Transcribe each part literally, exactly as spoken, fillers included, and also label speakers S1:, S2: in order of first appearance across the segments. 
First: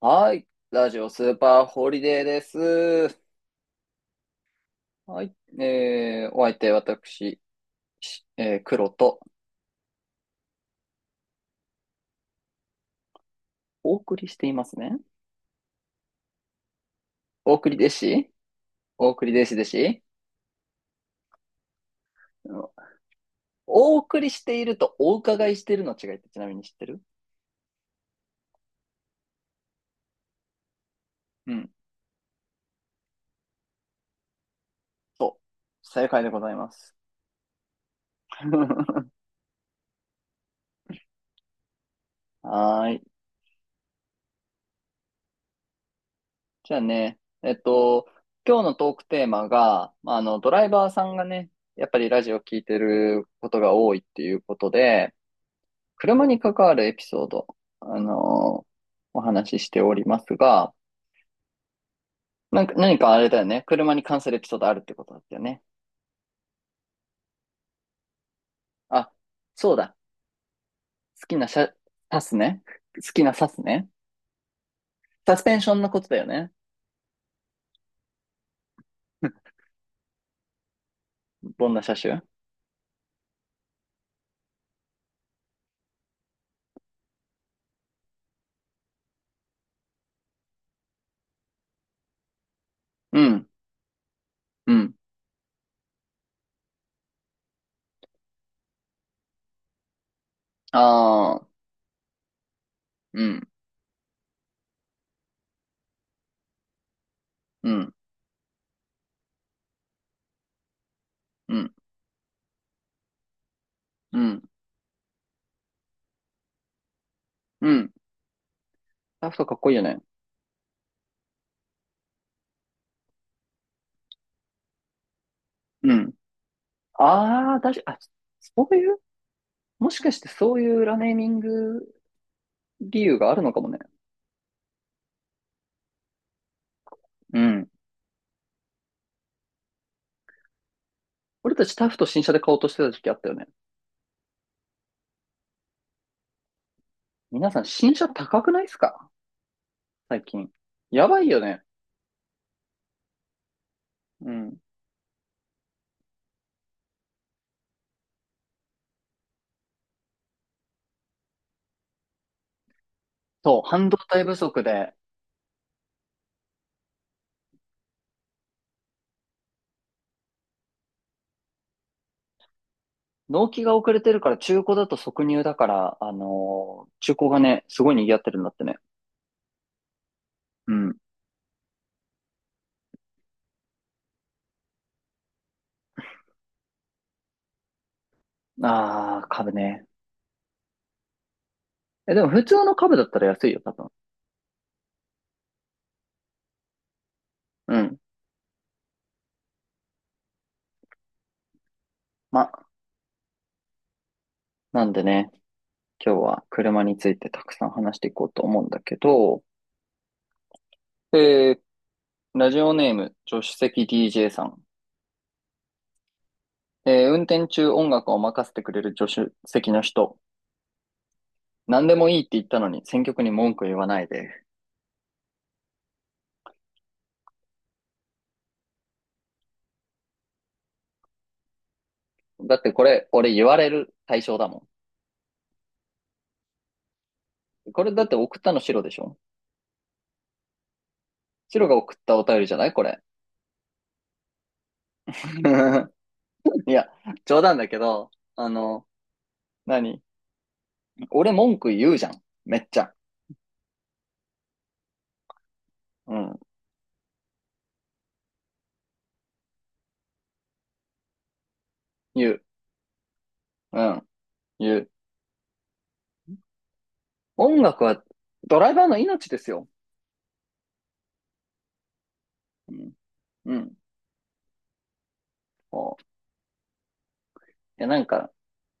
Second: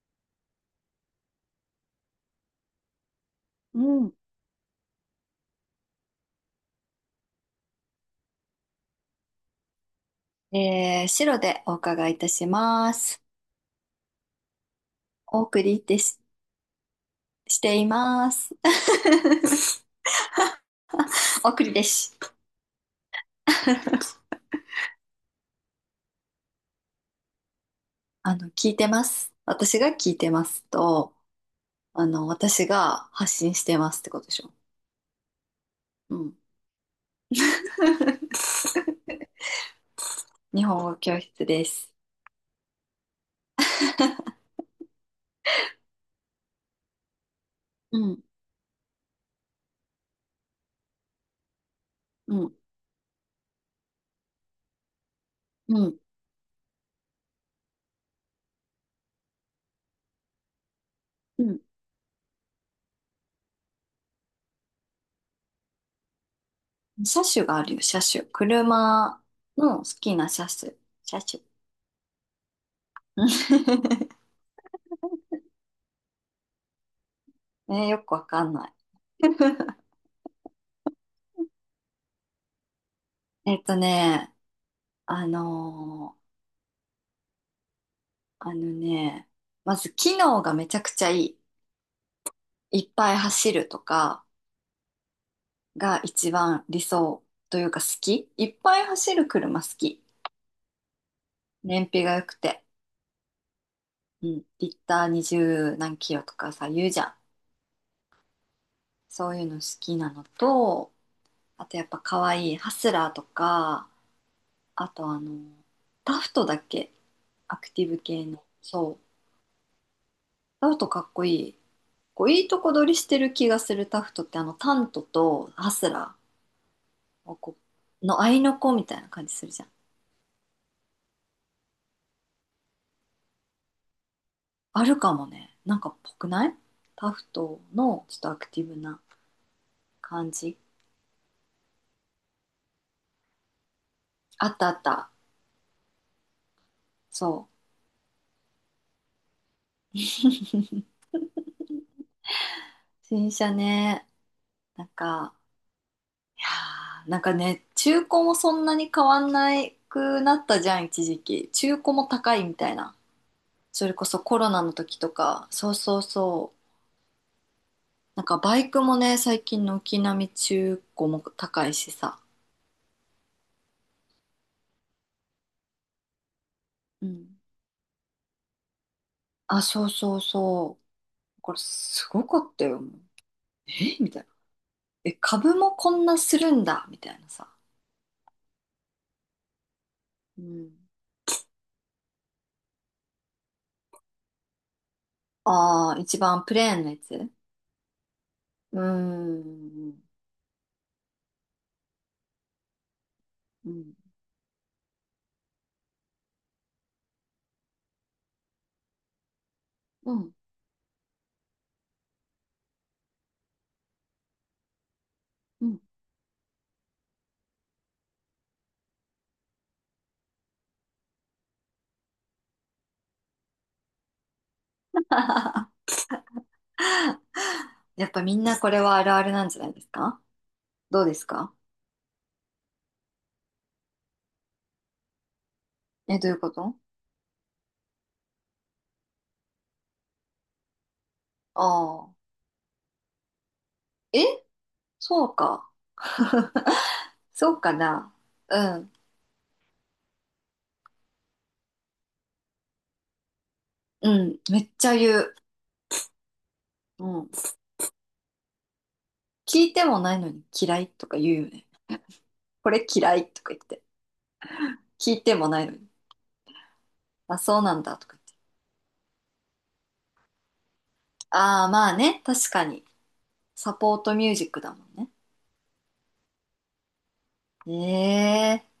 S1: はい。ラジオスーパーホリデーです。
S2: うん。
S1: はい。えー、お相手、私、しえー、黒と、
S2: えー、白でお伺いいたします。
S1: お送りしていますね。
S2: お送りです、
S1: お
S2: し
S1: 送り
S2: てい
S1: 弟子
S2: ます。
S1: お送り弟子弟 子
S2: お送りです。
S1: うん、お送りしているとお伺いしているの違いってちなみに知ってる？
S2: あの、聞いてます。私が聞いてますと、
S1: うん。
S2: あの、私が発信してますってことでしょ。
S1: そう。正
S2: う
S1: 解で
S2: ん。
S1: ございます。
S2: 日本語教室です。
S1: はーい。じゃあね、えっ
S2: う
S1: と、
S2: ん、
S1: 今日のトークテーマが、まああの、ドライバーさんがね、やっぱりラジ
S2: う
S1: オ
S2: ん、
S1: 聞いてることが多いっていうことで、
S2: うん、
S1: 車に関わるエピソード、あのーお話ししておりますが、
S2: うん。
S1: なんか、何かあれだよね。車に関するエピソードあるってことだったよね。
S2: 車種があるよ、車種。
S1: あ、
S2: 車
S1: そう
S2: の好
S1: だ。
S2: きな車種。車
S1: 好き
S2: 種。
S1: な車、サスね。好きなサ スね。サスペンションのことだよね。
S2: えよくわかんない。
S1: どんな車種？
S2: えっとね、あのーあのね、まず機能がめちゃくちゃいい。いっぱい
S1: うん、
S2: 走るとか
S1: うん。
S2: が一番理想というか好き。いっぱい走る車好き。
S1: ああ、
S2: 燃費が良くて。
S1: うん、
S2: うん。リッターにじゅう何キロとかさ、言うじゃん。
S1: うん、
S2: そういうの好きなのと、
S1: う
S2: あ
S1: ん、
S2: とやっぱ可愛いハスラーとか、
S1: うん、
S2: あとあの、タフトだっけ、ア
S1: う
S2: クティ
S1: ん。
S2: ブ系の。そう。
S1: ラフトかっこいいよね。
S2: タフトかっこいい。こういいとこ取りしてる気がする、タフトって、あのタントとハスラ
S1: う
S2: ー
S1: ん。
S2: お
S1: あ
S2: こ
S1: あ、だしあ、
S2: の合いの
S1: そ
S2: 子
S1: う
S2: み
S1: い
S2: た
S1: う、
S2: いな感じするじゃん。
S1: もしかしてそういう裏ネーミング理由があるのかもね。
S2: あるかもね。なんかっぽくない？タフ
S1: う
S2: ト
S1: ん。
S2: のちょっとアクティブな感じ。
S1: 俺たちタフと新車で買おうとしてた時期あったよね。
S2: あったあった。そ
S1: 皆さん新車高くないですか、最近。やばいよね。
S2: う。新車ね。
S1: うん。
S2: なんか、いやーなんかね、中古もそんなに変わんないくなったじゃん、一時期。中古も高いみたいな。
S1: そう、半
S2: それ
S1: 導
S2: こそ
S1: 体不
S2: コロナ
S1: 足
S2: の
S1: で、
S2: 時とか。そうそうそう。なんかバイクもね、最近軒並み中古も高いしさ。
S1: 納期が遅れてるから中古だと即入だから、あのー
S2: う
S1: 中古
S2: ん。
S1: がね、すごい賑わってるんだってね。
S2: あ、そうそう
S1: う
S2: そ
S1: ん。
S2: う。これすごかったよ。えみたいな。え、株もこんなするんだみたいなさ。
S1: あー、株ね。
S2: うん。
S1: え、でも普通の株だったら安いよ、多分。
S2: ああ、一番プレーンなやつう
S1: うん。
S2: ーん。
S1: ま、
S2: うん。
S1: なんでね、今日は車についてたくさん話していこうと思うんだけど、
S2: うん。
S1: えー、ラジオネーム、助手席 ディージェー さん。
S2: うん。
S1: えー、運転中音楽を任せてくれる助手席の人。何でもいいって言ったのに選曲に文句言わないで。
S2: やっぱみんなこれはあるあるなんじゃないですか？どうですか？
S1: だってこれ、俺言われる対象だも
S2: え、どういうこと？
S1: ん。これだって送ったの白でしょ？白が送っ
S2: ああ
S1: たお便りじゃないこれ。
S2: ー。え、そう か。
S1: いや、冗
S2: そ
S1: 談
S2: う
S1: だ
S2: か
S1: けど、
S2: な。
S1: あ
S2: う
S1: の、
S2: ん。
S1: 何俺文句言うじゃん。めっちゃ。
S2: うん。めっちゃ言う。
S1: うん。
S2: うん。聞いてもないのに嫌いとか言うよね。
S1: 言う。
S2: これ嫌いとか言っ
S1: う
S2: て。
S1: ん。言う。
S2: 聞いてもないのに。あ、そ
S1: 音
S2: うな
S1: 楽
S2: んだ
S1: は
S2: とか言って。
S1: ドライバーの命ですよ。
S2: ああ、まあね。確か
S1: う
S2: に。
S1: ん。う
S2: サ
S1: ん。
S2: ポートミュージックだもんね。
S1: こう。いや、なんか、
S2: ええ、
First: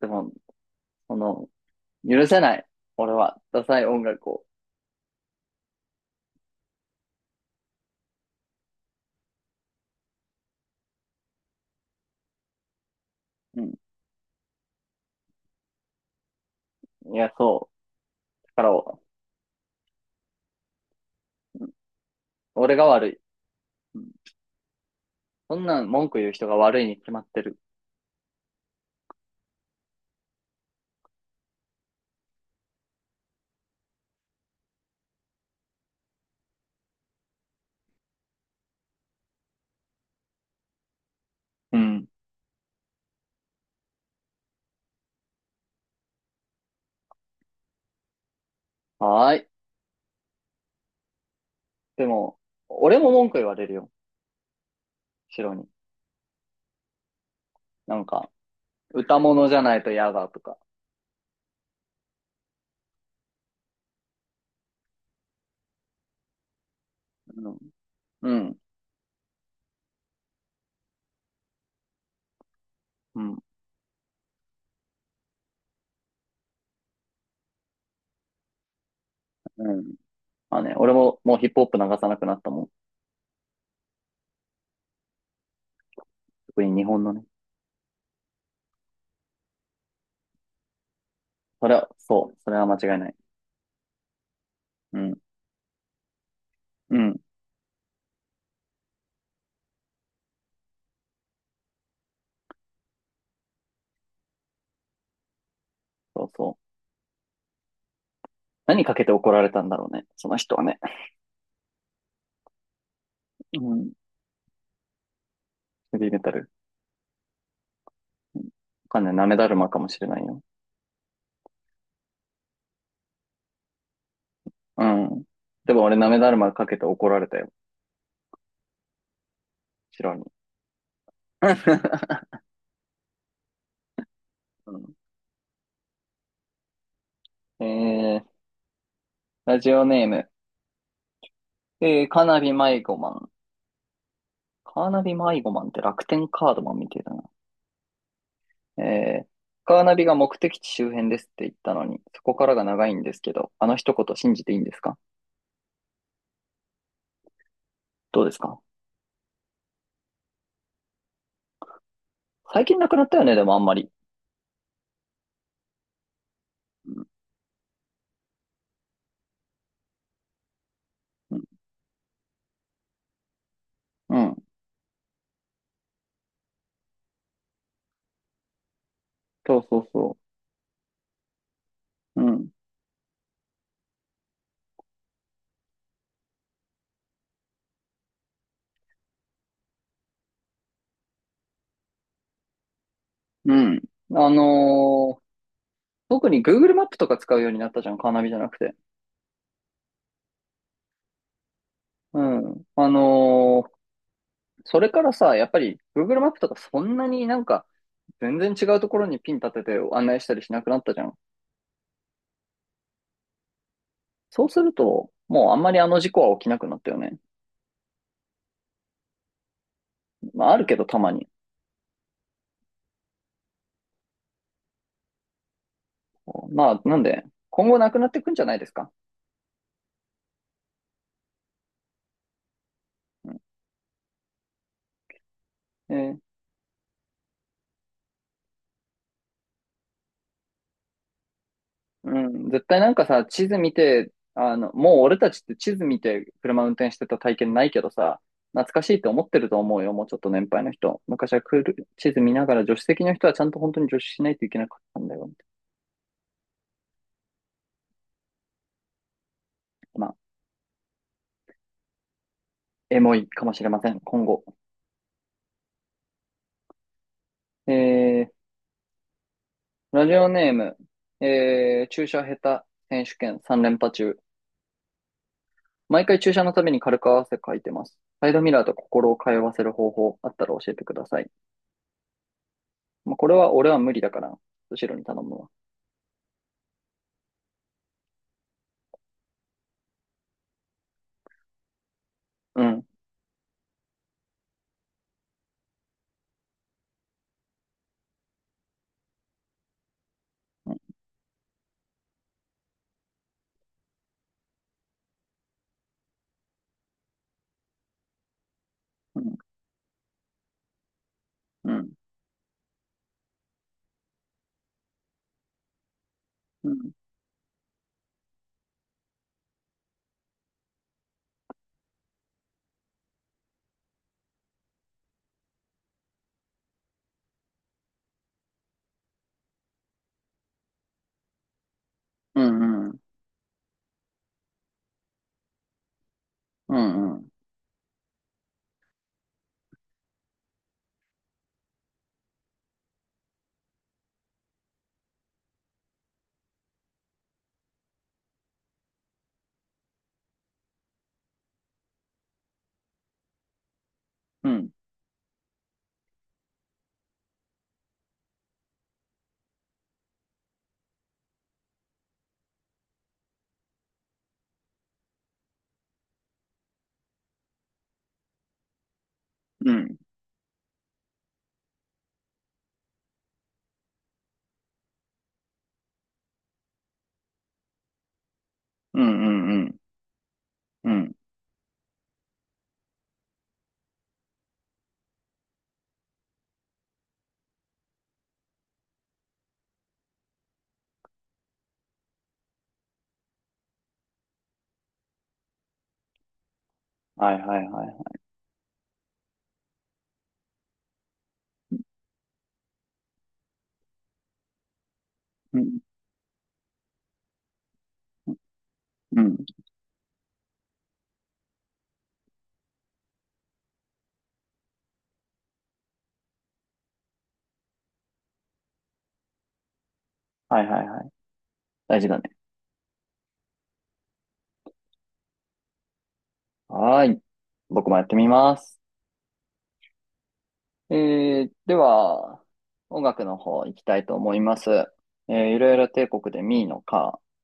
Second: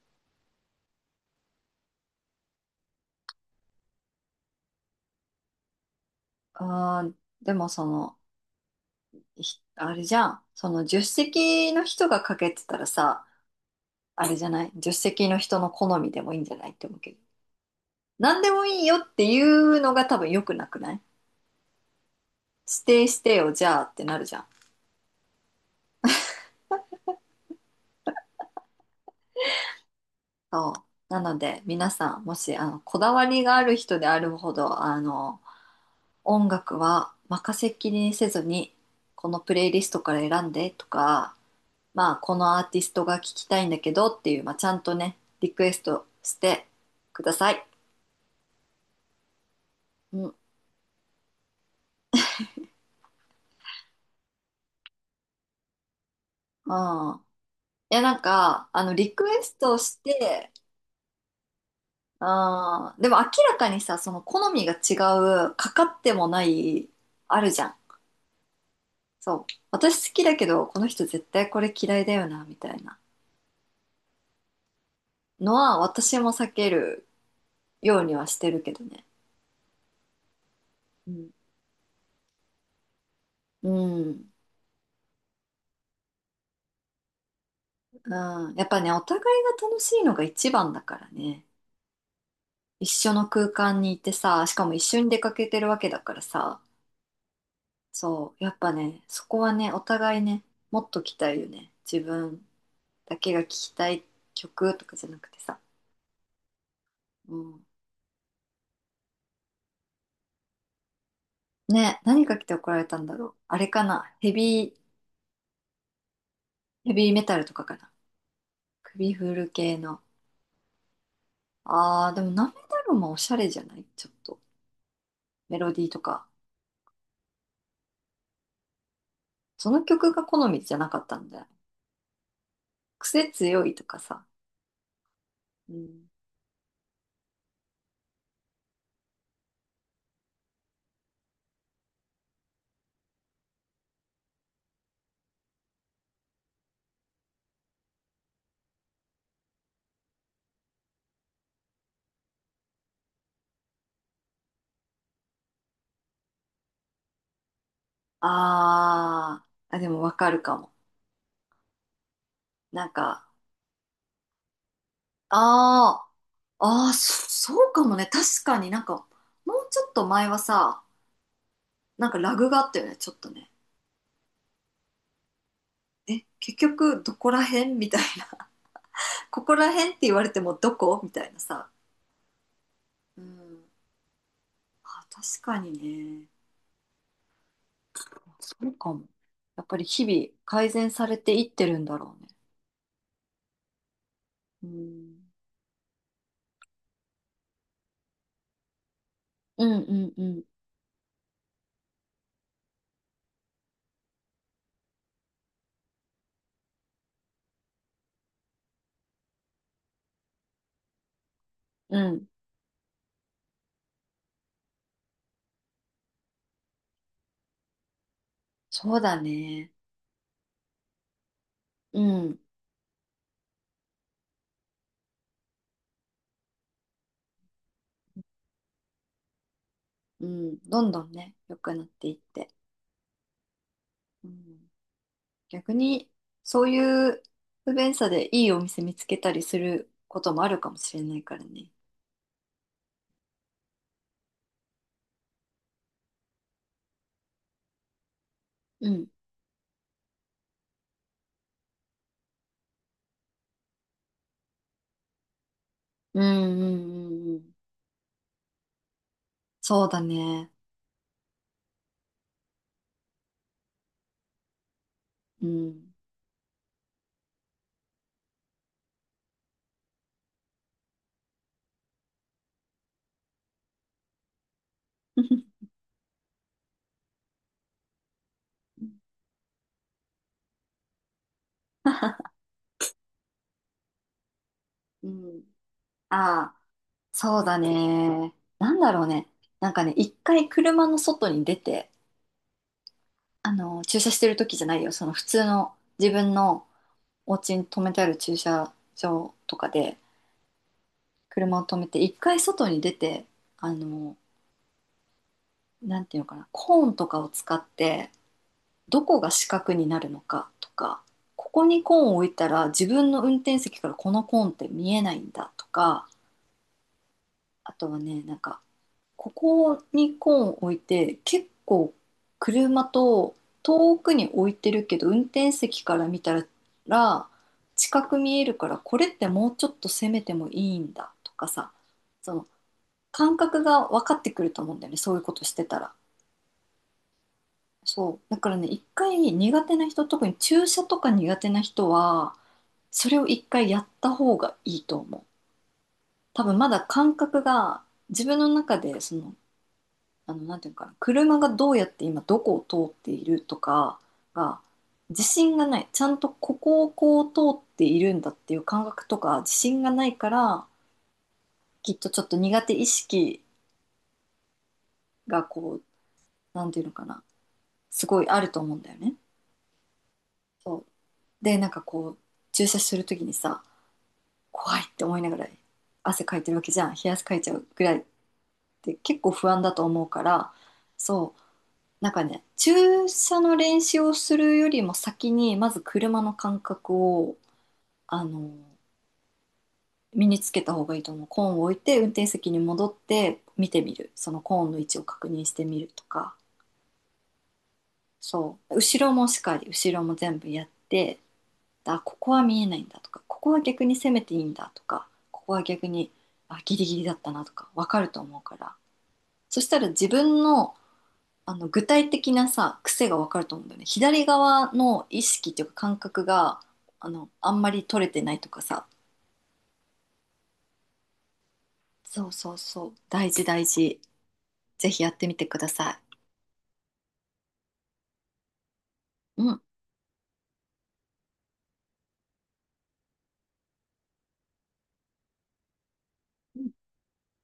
S1: でも、この、許せない。俺は、ダサい音楽を。
S2: あー、でもその、ひあれじゃん。その、助手席の人がかけてたらさ、
S1: うん、
S2: あれじゃない？助手席の人の好みでもいいんじゃないって思うけ
S1: い
S2: ど。
S1: や、そ
S2: 何
S1: う。
S2: で
S1: だか
S2: もいいよ
S1: ら、
S2: っていうのが多分良くなくない？
S1: 俺
S2: 指
S1: が悪
S2: 定し
S1: い。
S2: てよ、じゃあっ
S1: う
S2: て
S1: ん、
S2: なるじゃん。
S1: そんなん文句言う人が悪いに決まってる。
S2: そう。なので、皆さん、もし、あの、こだわりがある人であるほど、あの、音楽は任せっきりにせずに、このプレイリストから選んでとか、
S1: うん。
S2: まあ、このアーティストが聞きたいんだけどっていう、まあ、ちゃんとね、リクエストしてください。
S1: はーい。
S2: うん。
S1: でも、俺も文句言われるよ。白に。
S2: あ、い
S1: な
S2: や、
S1: ん
S2: なん
S1: か、
S2: か、あの、リ
S1: 歌
S2: クエ
S1: 物じ
S2: ス
S1: ゃな
S2: ト
S1: いと
S2: し
S1: 嫌だと
S2: て、
S1: か。
S2: あーでも明らかにさ、その好みが違う、かかってもない、あ
S1: う
S2: る
S1: ん。
S2: じゃん。
S1: うん。
S2: そう。私好きだけど、この人絶対これ嫌いだよな、みたいな
S1: うん。
S2: のは、私も避けるようにはしてるけどね。
S1: うん、まあね、俺
S2: う
S1: も
S2: ん。
S1: もうヒップホップ流さなくなったもん。
S2: うん。
S1: 特に日本のね。
S2: うん、やっぱね、お互いが楽しいのが一番だからね。
S1: それは、そう。それは間
S2: 一
S1: 違いな
S2: 緒
S1: い。
S2: の空間にいてさ、しかも一
S1: う
S2: 緒に
S1: ん。
S2: 出かけてるわけだからさ、
S1: うん。
S2: そう、やっぱね、そこはね、お互いね、もっと聞きたいよね。自分だけが聞きたい曲とかじゃなくてさ。
S1: そうそう。
S2: うん。
S1: 何かけて怒られたんだろうね。その人はね。
S2: ね、何か来て怒られたんだろう。あ
S1: う
S2: れか
S1: ん。
S2: な、ヘビー、
S1: ヘビーメタル。
S2: ヘビーメタルとかかな。
S1: わかんない。
S2: 首
S1: な
S2: 振
S1: めだ
S2: る
S1: るま
S2: 系
S1: かもし
S2: の。
S1: れないよ。
S2: あー、でもナメダルもおしゃれじゃない？ちょっと。
S1: うん。
S2: メ
S1: で
S2: ロ
S1: も
S2: ディー
S1: 俺
S2: と
S1: なめ
S2: か。
S1: だるまかけて怒られたよ。
S2: その
S1: 白
S2: 曲
S1: に。
S2: が好みじゃなかったんだよ。癖強いとかさ。
S1: うん、
S2: うん。
S1: えー、ラジオネーム。えー、カーナビ迷子マン。カーナビ迷子マンって楽天カードマンみたいだな。えー、カーナビが目的地周辺ですって言ったのに、そこからが長いんですけど、あの一言信じていいんですか？どうですか？
S2: あー、あ、でもわかるかも。
S1: 最近
S2: な
S1: な
S2: ん
S1: くなったよ
S2: か、
S1: ね、でもあんまり。
S2: ああ、ああ、
S1: うん、
S2: そ、そうかもね。確かになんか、もうちょっと前はさ、
S1: うん、
S2: なんかラグがあったよね、ちょっとね。
S1: うん、
S2: え、結局どこら辺みたいな。ここ
S1: そう
S2: ら
S1: そう
S2: 辺って言
S1: そ
S2: われてもどこみたいなさ。
S1: う。うん、
S2: うん。あ、確かにね。そうかも。やっぱり日々改善されていってるんだろうね。
S1: うん。あ
S2: う
S1: の
S2: ん。
S1: ー特に Google マップとか使うようになったじゃん、カーナビじゃなくて。
S2: うんうんうん。
S1: うん。あのー、それからさ、やっぱり Google マップとかそんなになんか全然違うところにピン立てて案内したりしなくなったじゃん。
S2: うん。
S1: そうすると、もうあんまりあの事故は起きなくなったよね。
S2: そうだね。
S1: まああるけどたまに。
S2: うん。
S1: まあなんで、今後なくなってくんじゃないですか。
S2: うん。どんどんね、良くなっていって。
S1: うん、
S2: うん、逆
S1: え
S2: に、
S1: ー、
S2: そういう不便さでいいお店見つけたりすることもあるかもしれないからね。
S1: うん、絶対なんかさ、地図見て、あの、もう俺たちって地図見て車運転してた体験ないけどさ、懐か
S2: う
S1: しいって
S2: ん。
S1: 思ってると思うよ、もうちょっと年配の人。昔はクール地図見ながら助手席の人はちゃんと本当に助手しないといけなかったんだよ。
S2: うんうんうんうん。そうだ
S1: まあ
S2: ね。
S1: エモいかもしれません、今後。
S2: うん。
S1: えー、ラジオネーム、えー、注射下手選手権さん連覇中。毎回注射のために軽く汗かいてます。サイドミラーと心を通わせる方法あったら教えてください。まあ、これは俺は無理だから、後ろに
S2: う
S1: 頼む
S2: ん。
S1: わ。
S2: ああ、そうだね。なんだろうね。なんかね、一回車の外に出て、
S1: うん、
S2: あの、駐車してる時じゃないよ。その普通の自分のお家に止めてある駐車場とかで
S1: うん、
S2: 車を止めて、一回外に出て、あの、なんていうのかな、コーンとかを使ってどこ
S1: う
S2: が
S1: ん、
S2: 四角になるのかとか、ここ
S1: う
S2: に
S1: ん、
S2: コーンを置いたら自分の運転席からこのコーンって見えないんだとか、
S1: うん、
S2: あとはね、なんかここにコーンを置いて、結構車と遠くに置いてるけど運転席から見たら近く見えるから、これってもうちょっと攻めてもいいんだとかさ、そ
S1: う
S2: の
S1: ん、うん、うん、
S2: 感覚が分かってくると思うんだよね、そういうことしてたら。
S1: うん、
S2: そう。だからね、一回苦手な人、特に注射とか苦手な人は、それを一回やった方がいいと思う。多分まだ感覚が、自分の中で、その、あの、なんていうのかな、車がどうやって今どこを通っているとか
S1: う
S2: が、
S1: ん、
S2: 自信がない。ちゃんとここをこう通っているんだっていう感覚とか、自信がないから、きっとちょっと苦手意識がこう、なんていうのかな、すごいあると思うんだよね。
S1: うん、
S2: そう。で、なんかこう、注射するときにさ、怖いって思いながら汗かいてるわけじゃん、冷や汗かいちゃうぐらいって
S1: う
S2: 結構不安だ
S1: ん、
S2: と思うから、
S1: うん、
S2: そう、なんかね、注射の練習をするよりも先にまず車の感覚を、あの、身につけた方がいいと思う。コーンを置いて運転席に戻って見てみる、そのコーンの位置を確認してみるとか、
S1: はいはいはい。
S2: そう、後ろもしっかり、後ろも全部やって、あ、ここは見えないんだとか、ここは逆に攻めていいんだとか、ここ
S1: う
S2: は
S1: ん、
S2: 逆に、あ、ギリギリだったなとか分かると思うから、
S1: うん、
S2: そしたら自分の、あの、具体的なさ、癖が分かると思うんだよね。左側の意識っていうか感覚が、あの、あんまり取れてないとかさ、
S1: はいはいはい。大事だ
S2: そ
S1: ね。
S2: うそうそう、大事大事。ぜひやってみてくださ
S1: はーい。僕もやってみます。
S2: い。うん。
S1: えー、では、音楽の方行きたいと思います。えー、いろいろ帝国でミーのカー。